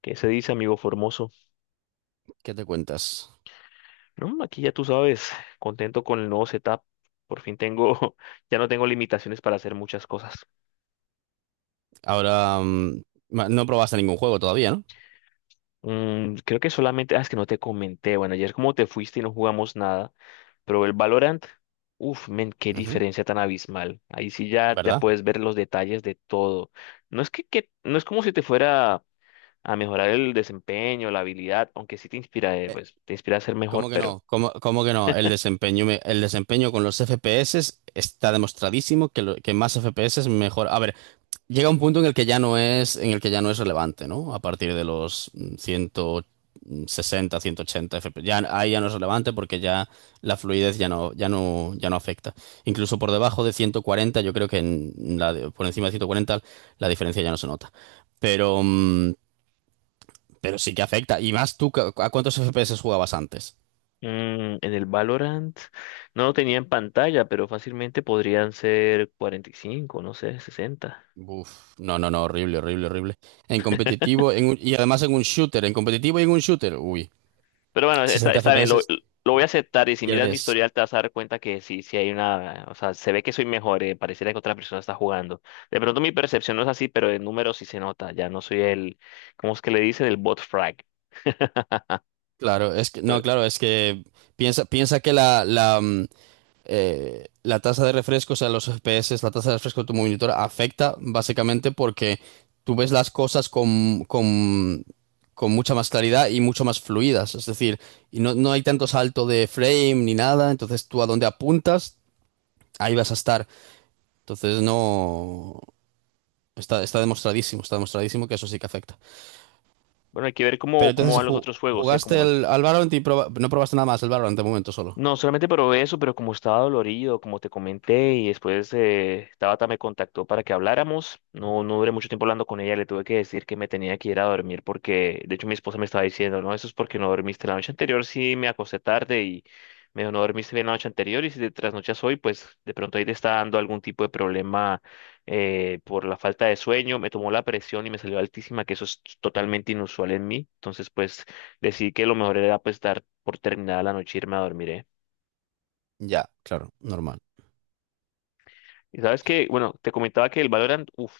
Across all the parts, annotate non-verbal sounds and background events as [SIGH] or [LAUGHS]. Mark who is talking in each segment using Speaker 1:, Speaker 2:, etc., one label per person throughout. Speaker 1: ¿Qué se dice, amigo Formoso?
Speaker 2: ¿Qué te cuentas?
Speaker 1: No, aquí ya tú sabes, contento con el nuevo setup. Por fin tengo, [LAUGHS] ya no tengo limitaciones para hacer muchas cosas.
Speaker 2: Ahora, no probaste ningún juego todavía, ¿no?
Speaker 1: Creo que solamente, es que no te comenté. Bueno, ayer como te fuiste y no jugamos nada, pero el Valorant, uff, men, qué
Speaker 2: Ujú.
Speaker 1: diferencia tan abismal. Ahí sí ya, ya
Speaker 2: ¿Verdad?
Speaker 1: puedes ver los detalles de todo. No es que, no es como si te fuera a mejorar el desempeño, la habilidad, aunque sí te inspira,
Speaker 2: Eh,
Speaker 1: pues te inspira a ser mejor,
Speaker 2: ¿Cómo que
Speaker 1: pero
Speaker 2: no? ¿Cómo que no? El desempeño, el desempeño con los FPS está demostradísimo que, que más FPS es mejor. A ver, llega un punto en el que ya no es, en el que ya no es relevante, ¿no? A partir de los 160, 180 FPS. Ya, ahí ya no es relevante porque ya la fluidez ya no afecta. Incluso por debajo de 140, yo creo que en por encima de 140 la diferencia ya no se nota. Pero, mm, pero sí que afecta. Y más tú, ¿a cuántos FPS jugabas antes?
Speaker 1: En el Valorant no lo tenía en pantalla, pero fácilmente podrían ser 45, no sé, 60.
Speaker 2: Uf, no, no, no, horrible, horrible, horrible. En competitivo, y además en un shooter, en competitivo y en un shooter, uy,
Speaker 1: Pero bueno,
Speaker 2: 60
Speaker 1: está bien,
Speaker 2: FPS
Speaker 1: lo voy a aceptar y si miras mi
Speaker 2: pierdes.
Speaker 1: historial te vas a dar cuenta que sí, sí hay una, o sea, se ve que soy mejor, pareciera que otra persona está jugando. De pronto mi percepción no es así, pero en números sí se nota, ya no soy ¿cómo es que le dicen? El bot frag.
Speaker 2: Claro, es que,
Speaker 1: Pero,
Speaker 2: no, claro, es que piensa que la tasa de refresco, o sea, los FPS, la tasa de refresco de tu monitor afecta básicamente porque tú ves las cosas con mucha más claridad y mucho más fluidas. Es decir, y no hay tanto salto de frame ni nada, entonces tú a donde apuntas, ahí vas a estar. Entonces no. Está demostradísimo que eso sí que afecta.
Speaker 1: bueno, hay que ver
Speaker 2: Pero
Speaker 1: cómo
Speaker 2: entonces,
Speaker 1: van los otros juegos,
Speaker 2: ¿jugaste
Speaker 1: como el...
Speaker 2: al Valorant y no probaste nada más el Valorant de momento solo?
Speaker 1: No, solamente probé eso, pero como estaba dolorido, como te comenté, y después Tabata me contactó para que habláramos. No, no duré mucho tiempo hablando con ella, le tuve que decir que me tenía que ir a dormir porque, de hecho, mi esposa me estaba diciendo, no, eso es porque no dormiste la noche anterior, sí me acosté tarde y me dijo, no dormiste bien la noche anterior y si te trasnochas hoy, pues de pronto ahí te está dando algún tipo de problema por la falta de sueño. Me tomó la presión y me salió altísima, que eso es totalmente inusual en mí. Entonces, pues decidí que lo mejor era pues dar por terminada la noche y irme a dormir, ¿eh?
Speaker 2: Ya, claro, normal.
Speaker 1: Y sabes que, bueno, te comentaba que el Valorant, uff,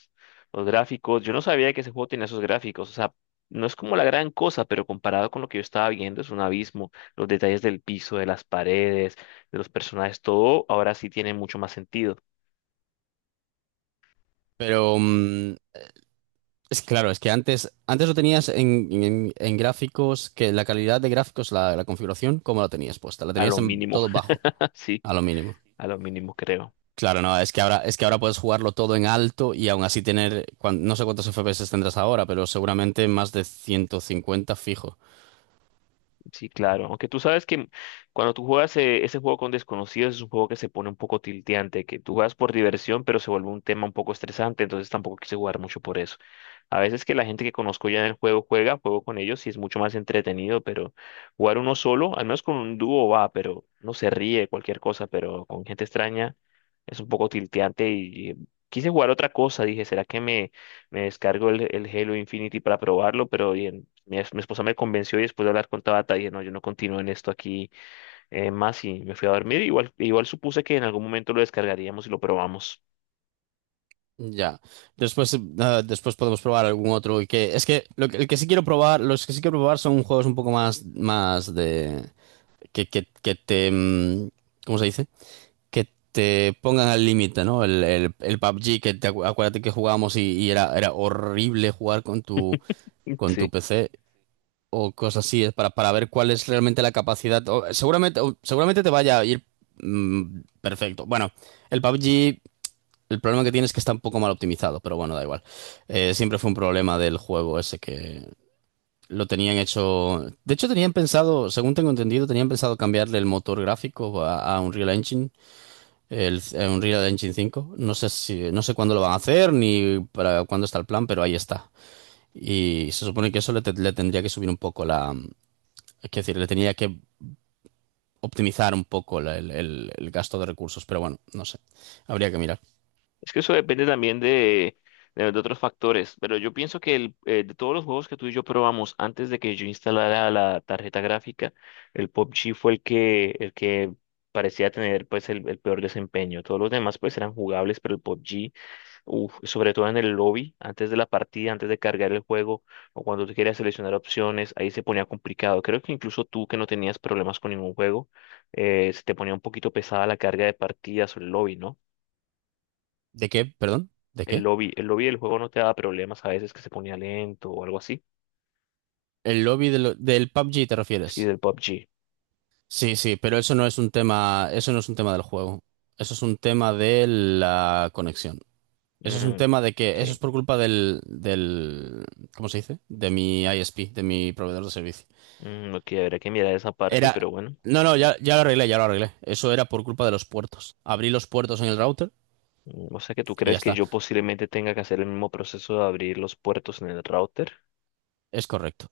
Speaker 1: los gráficos, yo no sabía que ese juego tenía esos gráficos, o sea, no es como la gran cosa, pero comparado con lo que yo estaba viendo, es un abismo. Los detalles del piso, de las paredes, de los personajes, todo ahora sí tiene mucho más sentido,
Speaker 2: Pero mm, es que, claro, es que antes lo tenías en, en gráficos, que la calidad de gráficos, la configuración, ¿cómo la tenías puesta? La
Speaker 1: a
Speaker 2: tenías
Speaker 1: lo
Speaker 2: en
Speaker 1: mínimo,
Speaker 2: todo bajo,
Speaker 1: [LAUGHS] sí,
Speaker 2: a lo mínimo.
Speaker 1: a lo mínimo creo.
Speaker 2: Claro, no, es que ahora puedes jugarlo todo en alto y aún así tener, no sé cuántos FPS tendrás ahora, pero seguramente más de 150 fijo.
Speaker 1: Sí, claro, aunque tú sabes que cuando tú juegas ese juego con desconocidos es un juego que se pone un poco tilteante, que tú juegas por diversión, pero se vuelve un tema un poco estresante, entonces tampoco quise jugar mucho por eso. A veces que la gente que conozco ya en el juego juega, juego con ellos y es mucho más entretenido, pero jugar uno solo, al menos con un dúo va, pero no se ríe, cualquier cosa, pero con gente extraña es un poco tilteante y quise jugar otra cosa, dije, ¿será que me descargo el Halo Infinity para probarlo? Pero bien, mi esposa me convenció y después de hablar con Tabata dije, no, yo no continúo en esto aquí más y me fui a dormir. Igual, igual supuse que en algún momento lo descargaríamos y lo probamos.
Speaker 2: Ya. Después podemos probar algún otro. Y que, es que, el que sí quiero probar, los que sí quiero probar son juegos un poco más, más de. Que te, ¿cómo se dice? Que te pongan al límite, ¿no? El PUBG, que te acuérdate que jugábamos y, era, horrible jugar
Speaker 1: [LAUGHS]
Speaker 2: con tu
Speaker 1: Sí.
Speaker 2: PC o cosas así, es para ver cuál es realmente la capacidad. Seguramente te vaya a ir perfecto. Bueno, el PUBG, el problema que tiene es que está un poco mal optimizado, pero bueno, da igual. Siempre fue un problema del juego ese que, lo tenían hecho. De hecho, tenían pensado, según tengo entendido, tenían pensado cambiarle el motor gráfico a Unreal Engine, a Unreal Engine 5. No sé cuándo lo van a hacer ni para cuándo está el plan, pero ahí está. Y se supone que eso le tendría que subir un poco la. Es decir, le tenía que optimizar un poco el gasto de recursos, pero bueno, no sé. Habría que mirar.
Speaker 1: Es que eso depende también de, de otros factores, pero yo pienso que de todos los juegos que tú y yo probamos antes de que yo instalara la tarjeta gráfica, el P U B G fue el que parecía tener pues el peor desempeño. Todos los demás pues eran jugables, pero el PUBG, uf, sobre todo en el lobby, antes de la partida, antes de cargar el juego o cuando tú querías seleccionar opciones, ahí se ponía complicado. Creo que incluso tú que no tenías problemas con ningún juego, se te ponía un poquito pesada la carga de partidas o el lobby, ¿no?
Speaker 2: ¿De qué? Perdón, ¿de qué?
Speaker 1: El lobby del juego no te da problemas a veces que se ponía lento o algo así.
Speaker 2: ¿El lobby del PUBG te
Speaker 1: Sí,
Speaker 2: refieres?
Speaker 1: del PUBG.
Speaker 2: Sí, sí, pero eso no es un tema, eso no es un tema del juego. Eso es un tema de la conexión. Eso es un
Speaker 1: Mm,
Speaker 2: tema de que eso es
Speaker 1: ok.
Speaker 2: por culpa del, ¿cómo se dice? De mi ISP, de mi proveedor de servicio.
Speaker 1: Mm, ok, habrá que mirar esa parte,
Speaker 2: Era,
Speaker 1: pero bueno.
Speaker 2: no, no, ya lo arreglé, ya lo arreglé. Eso era por culpa de los puertos. Abrí los puertos en el router
Speaker 1: Mm, o sea que tú
Speaker 2: y ya
Speaker 1: crees que
Speaker 2: está.
Speaker 1: yo posiblemente tenga que hacer el mismo proceso de abrir los puertos en el router.
Speaker 2: Es correcto.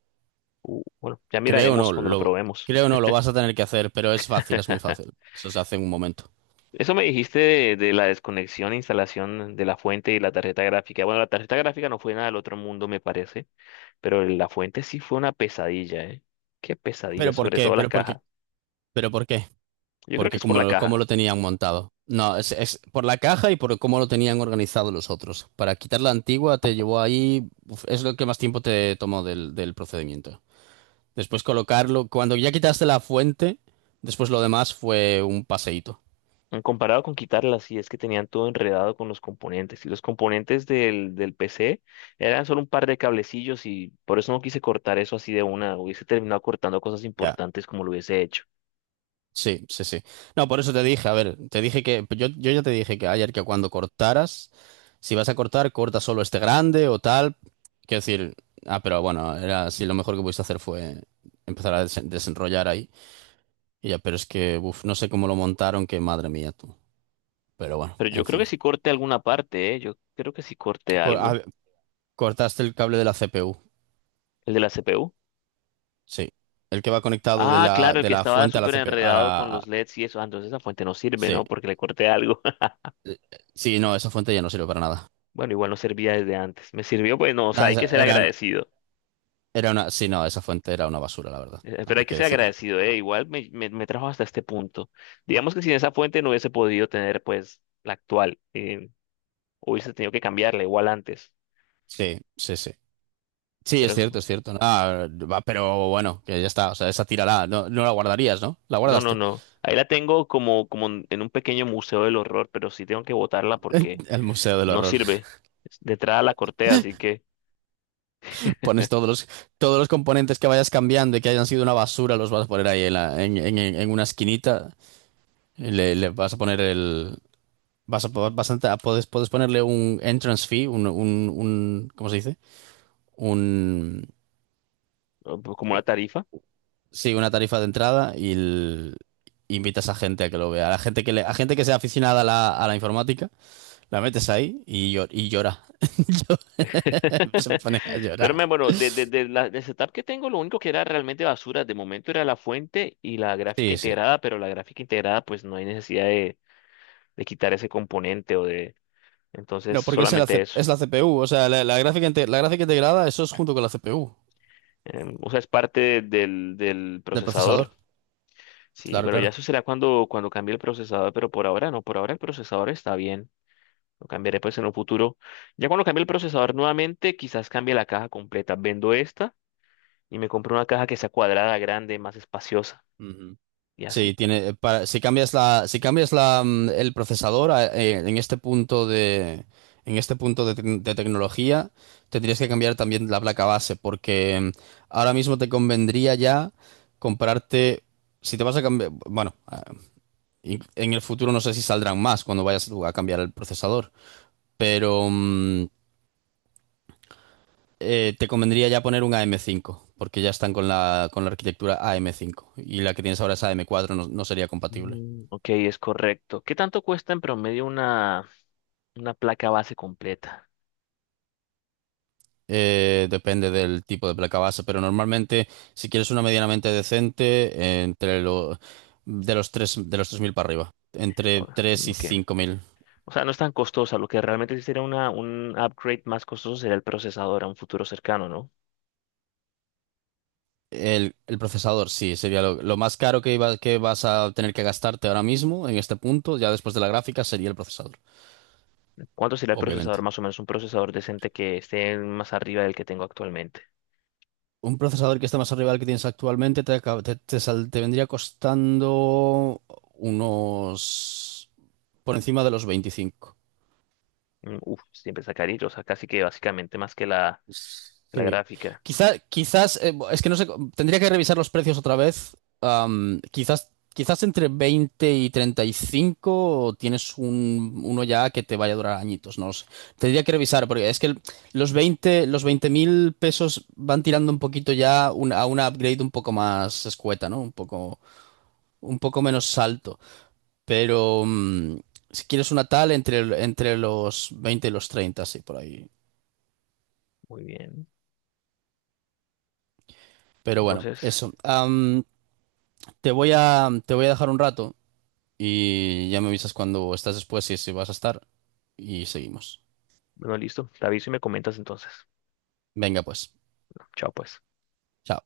Speaker 1: Bueno, ya
Speaker 2: Creo
Speaker 1: miraremos
Speaker 2: no,
Speaker 1: cuando lo
Speaker 2: lo,
Speaker 1: probemos.
Speaker 2: creo no, lo vas a tener que hacer, pero es fácil, es muy fácil.
Speaker 1: [LAUGHS]
Speaker 2: Eso se hace en un momento.
Speaker 1: Eso me dijiste de la desconexión e instalación de la fuente y la tarjeta gráfica. Bueno, la tarjeta gráfica no fue nada del otro mundo, me parece, pero la fuente sí fue una pesadilla, ¿eh? Qué pesadilla,
Speaker 2: ¿Pero por
Speaker 1: sobre
Speaker 2: qué?
Speaker 1: todo la
Speaker 2: ¿Pero por qué?
Speaker 1: caja.
Speaker 2: ¿Pero por qué?
Speaker 1: Yo creo que
Speaker 2: Porque
Speaker 1: es por la
Speaker 2: como
Speaker 1: caja.
Speaker 2: lo tenían montado. No, es por la caja y por cómo lo tenían organizado los otros. Para quitar la antigua te llevó ahí, uf, es lo que más tiempo te tomó del procedimiento. Después colocarlo, cuando ya quitaste la fuente, después lo demás fue un paseíto.
Speaker 1: Comparado con quitarlas, sí es que tenían todo enredado con los componentes. Y los componentes del PC eran solo un par de cablecillos y por eso no quise cortar eso así de una. Hubiese terminado cortando cosas
Speaker 2: Ya.
Speaker 1: importantes como lo hubiese hecho.
Speaker 2: Sí, sí, sí. No, por eso te dije, a ver, te dije que, yo ya te dije que ayer que cuando cortaras, si vas a cortar, corta solo este grande o tal. Quiero decir, pero bueno, era así, lo mejor que pudiste hacer fue empezar a desenrollar ahí. Ya, pero es que, uf, no sé cómo lo montaron, que madre mía tú. Pero bueno,
Speaker 1: Pero yo
Speaker 2: en
Speaker 1: creo que
Speaker 2: fin.
Speaker 1: sí corté alguna parte, ¿eh? Yo creo que sí corté
Speaker 2: Co-
Speaker 1: algo.
Speaker 2: a- Cortaste el cable de la CPU.
Speaker 1: El de la CPU.
Speaker 2: Sí. El que va conectado de
Speaker 1: Ah,
Speaker 2: la,
Speaker 1: claro, el
Speaker 2: de
Speaker 1: que
Speaker 2: la
Speaker 1: estaba
Speaker 2: fuente a la
Speaker 1: súper
Speaker 2: CPU.
Speaker 1: enredado con los LEDs y eso. Ah, entonces esa fuente no sirve,
Speaker 2: Sí.
Speaker 1: ¿no? Porque le corté algo. [LAUGHS]
Speaker 2: Eh, Sí, no, esa fuente ya no sirve para nada.
Speaker 1: Bueno, igual no servía desde antes. Me sirvió, bueno, o sea,
Speaker 2: Ah,
Speaker 1: hay que ser agradecido.
Speaker 2: sí, no, esa fuente era una basura, la verdad.
Speaker 1: Pero hay
Speaker 2: Hay
Speaker 1: que
Speaker 2: que
Speaker 1: ser
Speaker 2: decirlo.
Speaker 1: agradecido, ¿eh? Igual me trajo hasta este punto. Digamos que sin esa fuente no hubiese podido tener, pues, la actual. Hubiese tenido que cambiarla igual antes.
Speaker 2: Sí, sí, sí. Sí,
Speaker 1: Pero
Speaker 2: es
Speaker 1: es-
Speaker 2: cierto, es cierto. ¿No? Ah, va, pero bueno, que ya está. O sea, esa tírala. No, no la guardarías, ¿no? La
Speaker 1: no, no,
Speaker 2: guardaste.
Speaker 1: no. Ahí la tengo como, como en un pequeño museo del horror, pero sí tengo que botarla porque
Speaker 2: El Museo del
Speaker 1: no
Speaker 2: Horror.
Speaker 1: sirve. Detrás la corté, así que,
Speaker 2: Pones todos los componentes que vayas cambiando y que hayan sido una basura, los vas a poner ahí en, la- en una esquinita. Y le vas a poner el. Vas a, po- vas a- Puedes ponerle un entrance fee, un, ¿cómo se dice? Un.
Speaker 1: pues, como la tarifa.
Speaker 2: Sí, una tarifa de entrada invitas a gente a que lo vea. A la gente que sea aficionada a la informática, la metes ahí y llora. [LAUGHS] Se
Speaker 1: [LAUGHS]
Speaker 2: pone a llorar.
Speaker 1: Bueno, de, de la, del setup que tengo, lo único que era realmente basura de momento era la fuente y la gráfica
Speaker 2: Sí, sí.
Speaker 1: integrada, pero la gráfica integrada, pues no hay necesidad de quitar ese componente o de... Entonces,
Speaker 2: No, porque es, en la,
Speaker 1: solamente
Speaker 2: C-
Speaker 1: eso.
Speaker 2: es la CPU, o sea, la gráfica, la gráfica integrada, eso es junto con la CPU
Speaker 1: O sea, es parte del
Speaker 2: del
Speaker 1: procesador.
Speaker 2: procesador.
Speaker 1: Sí,
Speaker 2: Claro,
Speaker 1: bueno, ya
Speaker 2: claro.
Speaker 1: eso será cuando, cuando cambie el procesador, pero por ahora no, por ahora el procesador está bien. Lo cambiaré pues en un futuro. Ya cuando cambie el procesador nuevamente, quizás cambie la caja completa. Vendo esta y me compro una caja que sea cuadrada, grande, más espaciosa
Speaker 2: Ujú.
Speaker 1: y
Speaker 2: Sí,
Speaker 1: así.
Speaker 2: tiene, para, si cambias la, si cambias la, mm, el procesador en este punto de, en este punto de, tec- de tecnología, tendrías que cambiar también la placa base, porque ahora mismo te convendría ya comprarte, si te vas a cambiar, bueno, en el futuro no sé si saldrán más cuando vayas tú a cambiar el procesador, pero te convendría ya poner un AM5, porque ya están con la arquitectura AM5 y la que tienes ahora es AM4, no, no sería compatible.
Speaker 1: Mm, ok, es correcto. ¿Qué tanto cuesta en promedio una placa base completa?
Speaker 2: Depende del tipo de placa base, pero normalmente si quieres una medianamente decente, entre lo, de los 3 de los 3000 para arriba,
Speaker 1: O-
Speaker 2: entre 3 y
Speaker 1: ok.
Speaker 2: 5000.
Speaker 1: O sea, no es tan costosa. Lo que realmente sí sería una, un upgrade más costoso sería el procesador a un futuro cercano, ¿no?
Speaker 2: El procesador, sí, sería lo más caro que vas a tener que gastarte ahora mismo en este punto, ya después de la gráfica, sería el procesador,
Speaker 1: ¿Cuánto sería el procesador
Speaker 2: obviamente.
Speaker 1: más o menos? Un procesador decente que esté más arriba del que tengo actualmente.
Speaker 2: Un procesador que esté más arriba del que tienes actualmente te, acab- te sal- te vendría costando unos por encima de los 25.
Speaker 1: Mm, uf, siempre está carito. O sea, casi que básicamente más que la
Speaker 2: Sí.
Speaker 1: gráfica.
Speaker 2: Es que no sé, tendría que revisar los precios otra vez. Quizás entre 20 y 35 tienes uno ya que te vaya a durar añitos, no lo sé. Tendría que revisar, porque es que los veinte mil pesos van tirando un poquito ya a una upgrade un poco más escueta, ¿no? Un poco menos alto, pero si quieres una tal entre los 20 y los 30 sí, por ahí.
Speaker 1: Muy bien.
Speaker 2: Pero bueno,
Speaker 1: Entonces,
Speaker 2: eso. Te voy a dejar un rato y ya me avisas cuando estás después y si vas a estar y seguimos.
Speaker 1: bueno, listo. Te aviso y me comentas entonces.
Speaker 2: Venga, pues.
Speaker 1: Chao, pues.
Speaker 2: Chao.